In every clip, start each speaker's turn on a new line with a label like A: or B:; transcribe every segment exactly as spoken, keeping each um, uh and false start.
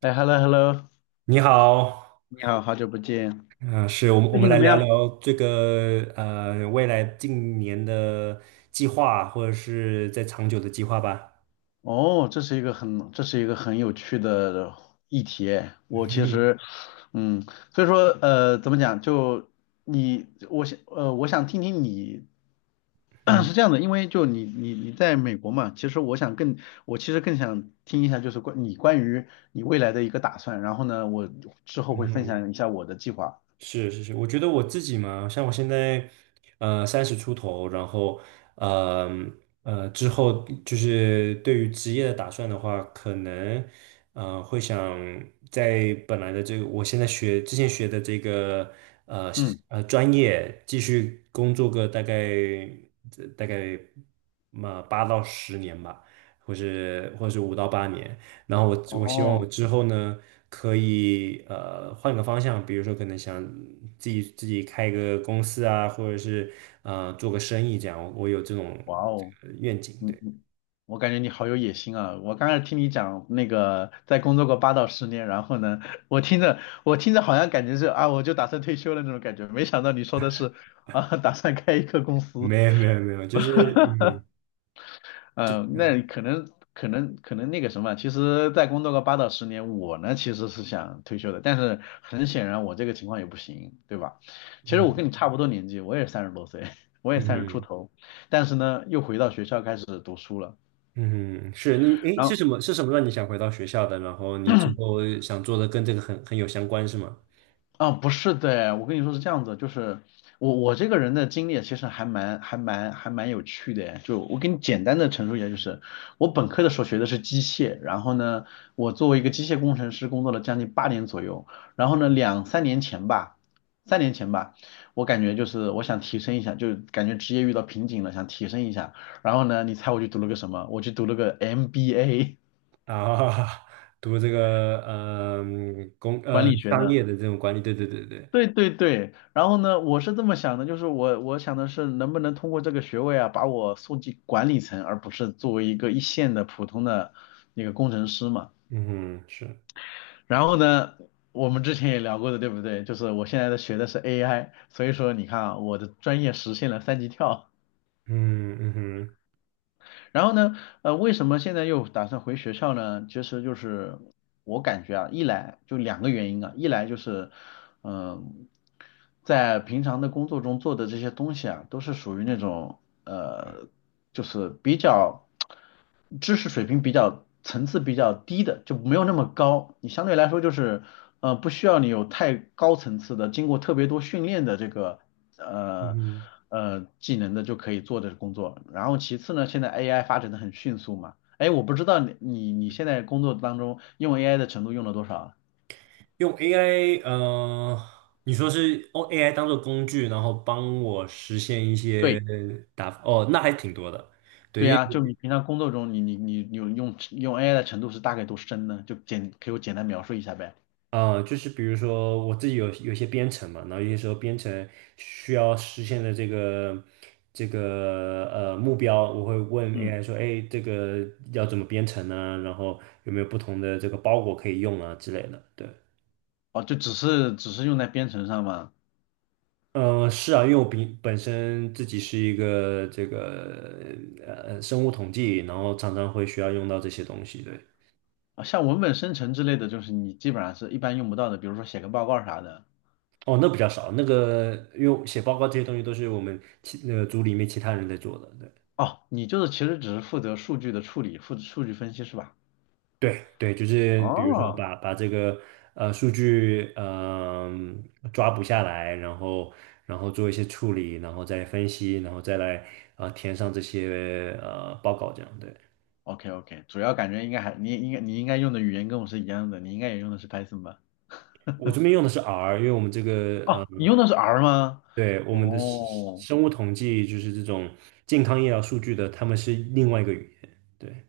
A: 哎，hello hello，
B: 你好。
A: 你好，好久不见，
B: 嗯、是我们我
A: 最
B: 们
A: 近怎
B: 来
A: 么
B: 聊
A: 样？
B: 聊这个呃未来近年的计划，或者是在长久的计划吧。
A: 哦，这是一个很这是一个很有趣的议题哎。我 其
B: 嗯
A: 实，嗯，所以说呃，怎么讲？就你，我想呃，我想听听你
B: 嗯
A: 是这样的，因为就你你你在美国嘛，其实我想更我其实更想听一下，就是关你关于你未来的一个打算。然后呢，我之后会分
B: 嗯
A: 享一下我的计划。
B: 是是是，我觉得我自己嘛，像我现在，呃，三十出头，然后，呃呃，之后就是对于职业的打算的话，可能，呃，会想在本来的这个，我现在学之前学的这个，呃
A: 嗯，
B: 呃，专业继续工作个大概大概嘛八到十年吧，或是或是五到八年。然后我我希望我
A: 哦，
B: 之后呢，可以呃换个方向，比如说可能想自己自己开一个公司啊，或者是呃做个生意这样，我有这种
A: 哇
B: 这
A: 哦。
B: 个愿景。
A: 嗯
B: 对，
A: 嗯，我感觉你好有野心啊！我刚才听你讲那个在工作过八到十年，然后呢，我听着我听着好像感觉是啊，我就打算退休了那种感觉，没想到你说的是啊，打算开一个公司，
B: 没有没有没有，就是嗯
A: 嗯，那可能可能可能那个什么，其实在工作个八到十年，我呢其实是想退休的，但是很显然我这个情况也不行，对吧？其实我跟
B: 嗯
A: 你差不多年纪，我也三十多岁，我也
B: 嗯
A: 三十出
B: 嗯
A: 头，但是呢又回到学校开始读书了。
B: 嗯，是那诶
A: 然
B: 是
A: 后，
B: 什么是什么让你想回到学校的？然后你之后想做的跟这个很很有相关是吗？
A: 啊，不是的，我跟你说是这样子，就是我我这个人的经历其实还蛮还蛮还蛮有趣的，就我给你简单的陈述一下，就是我本科的时候学的是机械，然后呢，我作为一个机械工程师工作了将近八年左右，然后呢，两三年前吧，三年前吧，我感觉就是我想提升一下，就感觉职业遇到瓶颈了，想提升一下，然后呢，你猜我去读了个什么？我去读了个 M B A
B: 啊，读这个呃嗯工
A: 管
B: 呃
A: 理学
B: 商
A: 的。
B: 业的这种管理，对对对对。
A: 对对对，然后呢，我是这么想的，就是我我想的是能不能通过这个学位啊，把我送进管理层，而不是作为一个一线的普通的那个工程师嘛。
B: 嗯哼，是。
A: 然后呢，我们之前也聊过的，对不对？就是我现在的学的是 A I，所以说你看啊，我的专业实现了三级跳。
B: 嗯嗯哼
A: 然后呢，呃，为什么现在又打算回学校呢？其实就是我感觉啊，一来就两个原因啊，一来就是，嗯、在平常的工作中做的这些东西啊，都是属于那种呃，就是比较知识水平比较层次比较低的，就没有那么高。你相对来说就是，呃，不需要你有太高层次的，经过特别多训练的这个
B: 嗯
A: 呃
B: 哼，
A: 呃技能的就可以做的工作。然后其次呢，现在 A I 发展的很迅速嘛，哎，我不知道你你你现在工作当中用 A I 的程度用了多少啊
B: 用 A I,呃，你说是用 A I 当做工具，然后帮我实现一
A: 对
B: 些打，哦，那还挺多的。对，
A: 对
B: 因为
A: 呀，就你平常工作中你你你有用用 A I 的程度是大概多深呢？就简给我简单描述一下呗。
B: 呃，就是比如说我自己有有一些编程嘛，然后有些时候编程需要实现的这个这个呃目标，我会问
A: 嗯，
B: A I 说，哎，这个要怎么编程呢？然后有没有不同的这个包裹可以用啊之类的？对。
A: 哦，就只是只是用在编程上吗？
B: 呃，是啊，因为我比本身自己是一个这个呃生物统计，然后常常会需要用到这些东西。对。
A: 啊，像文本生成之类的，就是你基本上是一般用不到的，比如说写个报告啥的。
B: 哦，那比较少，那个因为写报告这些东西都是我们其那个组里面其他人在做的。
A: 哦，你就是其实只是负责数据的处理，负责数据分析是吧？
B: 对，对，对，就是比如说
A: 哦，
B: 把把这个呃数据嗯、抓捕下来，然后然后做一些处理，然后再分析，然后再来呃填上这些呃报告这样。对。
A: OK OK，主要感觉应该还你应该你应该用的语言跟我是一样的，你应该也用的是 Python 吧？
B: 我这边用的是 R,因为我们这个。
A: 哦，
B: 呃。
A: 你用的是 R 吗？
B: 对，我们的生
A: 哦
B: 生物统计就是这种健康医疗数据的，他们是另外一个语言。对。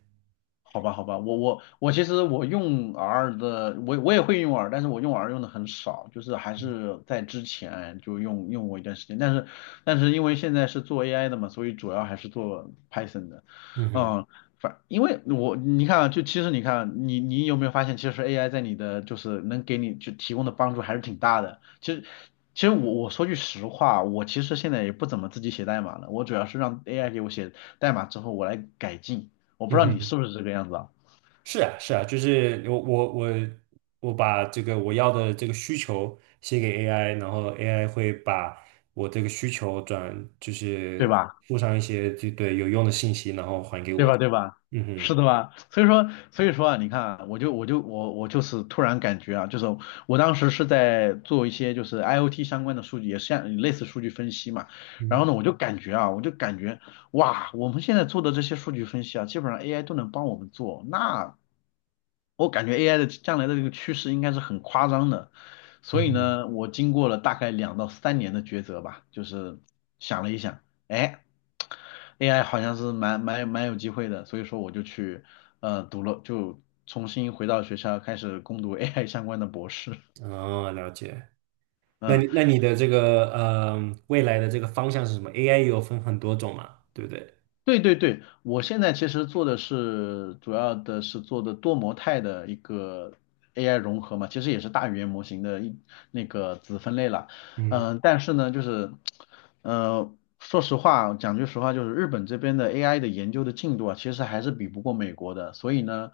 A: 好吧，好吧，我我我其实我用 R 的，我我也会用 R，但是我用 R 用的很少，就是还是在之前就用用过一段时间，但是但是因为现在是做 A I 的嘛，所以主要还是做 Python 的，
B: 嗯哼。
A: 嗯，反因为我你看啊，就其实你看啊你你有没有发现，其实 A I 在你的就是能给你就提供的帮助还是挺大的，其实。其实我我说句实话，我其实现在也不怎么自己写代码了，我主要是让 A I 给我写代码之后，我来改进。我不知
B: 嗯
A: 道你
B: 哼。
A: 是不是这个样子啊，
B: 是啊，是啊，就是我我我我把这个我要的这个需求写给 A I,然后 A I 会把我这个需求转，就
A: 对
B: 是
A: 吧？
B: 附上一些就对有用的信息，然后还给
A: 对
B: 我。
A: 吧？对吧？
B: 嗯
A: 是
B: 哼。
A: 的吧？所以说，所以说啊，你看啊，我就我就我我就是突然感觉啊，就是我当时是在做一些就是 IoT 相关的数据，也是像类似数据分析嘛。然后
B: 嗯
A: 呢，我就感觉啊，我就感觉哇，我们现在做的这些数据分析啊，基本上 A I 都能帮我们做，那我感觉 A I 的将来的这个趋势应该是很夸张的，所以
B: 嗯
A: 呢，我经过了大概两到三年的抉择吧，就是想了一想，哎，A I 好像是蛮蛮蛮有机会的，所以说我就去呃读了，就重新回到学校开始攻读 A I 相关的博士。
B: 哼，哦，了解。那
A: 嗯，
B: 你那你的这个呃未来的这个方向是什么？A I 有分很多种嘛，对不对？
A: 对对对，我现在其实做的是主要的是做的多模态的一个 A I 融合嘛，其实也是大语言模型的一那个子分类了。
B: 嗯。
A: 嗯、但是呢，就是呃，说实话，讲句实话，就是日本这边的 A I 的研究的进度啊，其实还是比不过美国的。所以呢，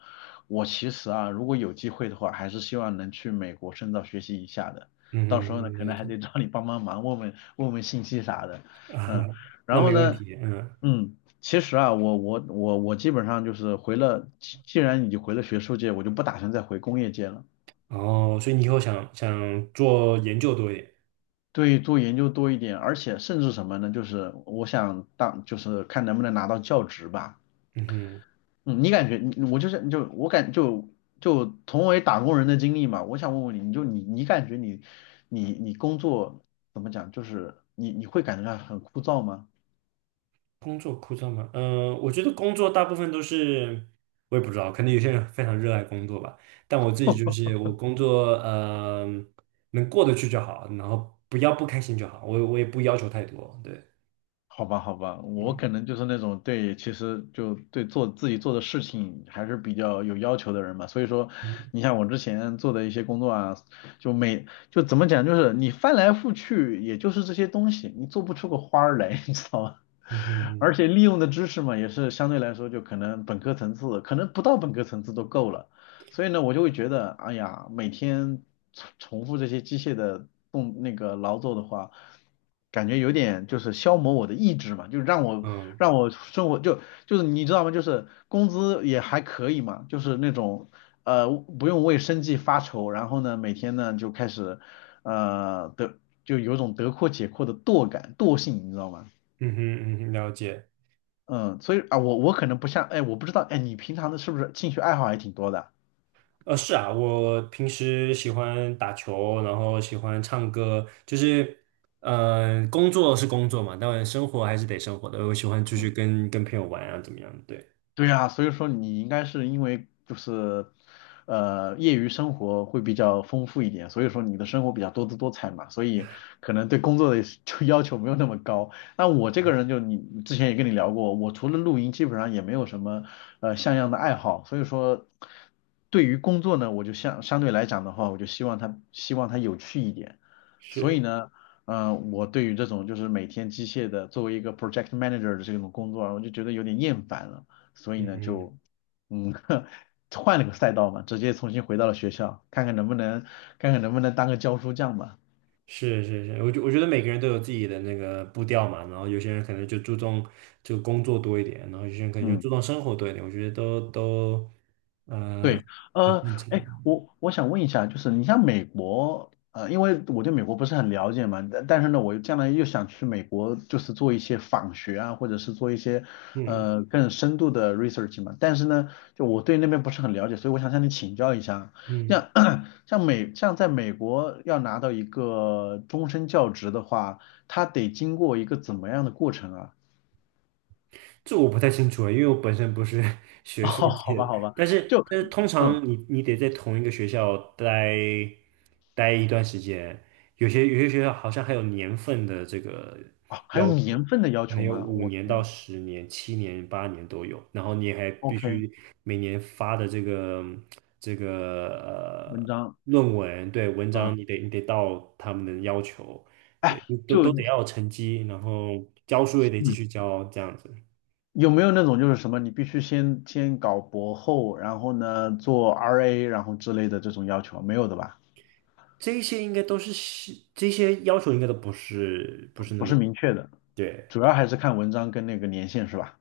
A: 我其实啊，如果有机会的话，还是希望能去美国深造学习一下的。到
B: 嗯，
A: 时候呢，
B: 嗯
A: 可
B: 了
A: 能还
B: 解。
A: 得找你帮帮忙，问问问问信息啥的。
B: 啊，
A: 嗯，
B: 那
A: 然后
B: 没问
A: 呢，
B: 题。嗯。
A: 嗯。其实啊，我我我我基本上就是回了，既既然已经回了学术界，我就不打算再回工业界了。
B: 哦，所以你以后想想做研究多一点。
A: 对，做研究多一点，而且甚至什么呢？就是我想当，就是看能不能拿到教职吧。
B: 嗯哼。
A: 嗯，你感觉你我就是就我感就就同为打工人的经历嘛，我想问问你，你就你你感觉你你你工作怎么讲？就是你你会感觉到很枯燥吗？
B: 工作枯燥吗？嗯、我觉得工作大部分都是，我也不知道，可能有些人非常热爱工作吧，但我自己就是我工作，呃，能过得去就好，然后不要不开心就好，我我也不要求太多。对。
A: 好吧，好吧，我
B: 嗯
A: 可能就是那种对，其实就对做自己做的事情还是比较有要求的人嘛。所以说，
B: 嗯
A: 你像我之前做的一些工作啊，就每就怎么讲，就是你翻来覆去，也就是这些东西，你做不出个花儿来，你知道吗？
B: 嗯哼
A: 而且利用的知识嘛，也是相对来说就可能本科层次，可能不到本科层次都够了。所以呢，我就会觉得，哎呀，每天重重复这些机械的动那个劳作的话，感觉有点就是消磨我的意志嘛，就让我
B: 嗯
A: 让我生活就就是你知道吗？就是工资也还可以嘛，就是那种呃不用为生计发愁，然后呢每天呢就开始呃得就有种得阔且阔的惰感惰性，你知道吗？
B: 嗯哼嗯哼了解。
A: 嗯，所以啊我我可能不像哎我不知道哎你平常的是不是兴趣爱好还挺多的？
B: 呃，是啊，我平时喜欢打球，然后喜欢唱歌，就是，嗯、工作是工作嘛，当然生活还是得生活的。我喜欢出去
A: 嗯
B: 跟跟朋友玩啊，怎么样？对。
A: 对啊，所以说你应该是因为就是，呃，业余生活会比较丰富一点，所以说你的生活比较多姿多彩嘛，所以可能对工作的 就要求没有那么高。那我这个人就你之前也跟你聊过，我除了露营，基本上也没有什么呃像样的爱好，所以说对于工作呢，我就相相对来讲的话，我就希望它希望它有趣一点。所以
B: 是。
A: 呢，嗯、呃，我对于这种就是每天机械的作为一个 project manager 的这种工作啊我就觉得有点厌烦了。所以呢
B: 嗯。
A: 就嗯 换了个赛道嘛，直接重新回到了学校，看看能不能看看能不能当个教书匠吧。
B: 是是是，我觉我觉得每个人都有自己的那个步调嘛，然后有些人可能就注重就工作多一点，然后有些人可能就注
A: 嗯。
B: 重生活多一点，我觉得都都呃，
A: 对，
B: 很
A: 呃，
B: 正常。
A: 哎，我我想问一下，就是你像美国，呃，因为我对美国不是很了解嘛，但但是呢，我将来又想去美国，就是做一些访学啊，或者是做一些
B: 嗯
A: 呃更深度的 research 嘛，但是呢，就我对那边不是很了解，所以我想向你请教一下，
B: 嗯。
A: 像 像美像在美国要拿到一个终身教职的话，它得经过一个怎么样的过程啊？
B: 这我不太清楚了，因为我本身不是
A: 哦，
B: 学术
A: 好
B: 界
A: 吧，
B: 的。
A: 好吧，
B: 但是
A: 就
B: 但是通
A: 嗯，
B: 常你你得在同一个学校待待一段时间，有些有些学校好像还有年份的这个
A: 啊，还
B: 要
A: 有年
B: 求，
A: 份的要
B: 可
A: 求
B: 能有
A: 吗？
B: 五
A: 我
B: 年
A: 天
B: 到
A: 呐
B: 十年、七年、八年都有，然后你还必
A: ！OK，
B: 须每年发的这个这
A: 文
B: 个呃
A: 章，
B: 论文，对，文
A: 嗯，
B: 章你得你得到他们的要求。对，
A: 哎，
B: 你都
A: 就
B: 都得要有成绩，然后教书也得继
A: 嗯，
B: 续教，这样子。
A: 有没有那种就是什么，你必须先先搞博后，然后呢做 R A，然后之类的这种要求，没有的吧？
B: 这些应该都是西这些要求应该都不是不是那
A: 不
B: 么，
A: 是明确的，
B: 对
A: 主要
B: 对
A: 还是看文章跟那个年限是吧？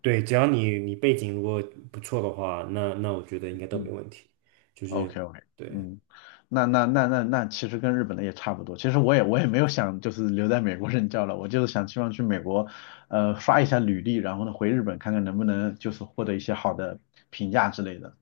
B: 对，只要你你背景如果不错的话，那那我觉得应该都没
A: 嗯。
B: 问题。就是，
A: OK OK，
B: 对。
A: 嗯，那那那那那其实跟日本的也差不多。其实我也我也没有想就是留在美国任教了，我就是想希望去美国，呃，刷一下履历，然后呢回日本看看能不能就是获得一些好的评价之类的。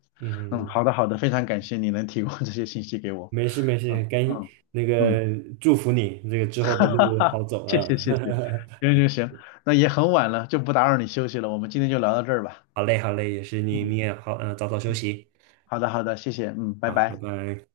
A: 嗯，
B: 嗯。
A: 好的好的，非常感谢你能提供这些信息给我。
B: 没事没
A: 嗯
B: 事，赶
A: 嗯
B: 那
A: 嗯，
B: 个祝福你这个之后的路好
A: 哈，
B: 走
A: 谢
B: 啊。
A: 谢谢谢，行行行，那也很晚了，就不打扰你休息了，我们今天就聊到这儿吧。
B: 好嘞好嘞，也是你
A: 嗯
B: 你也好，嗯、早早休
A: 嗯，
B: 息。
A: 好的好的，谢谢，嗯，拜
B: 好，拜
A: 拜。
B: 拜。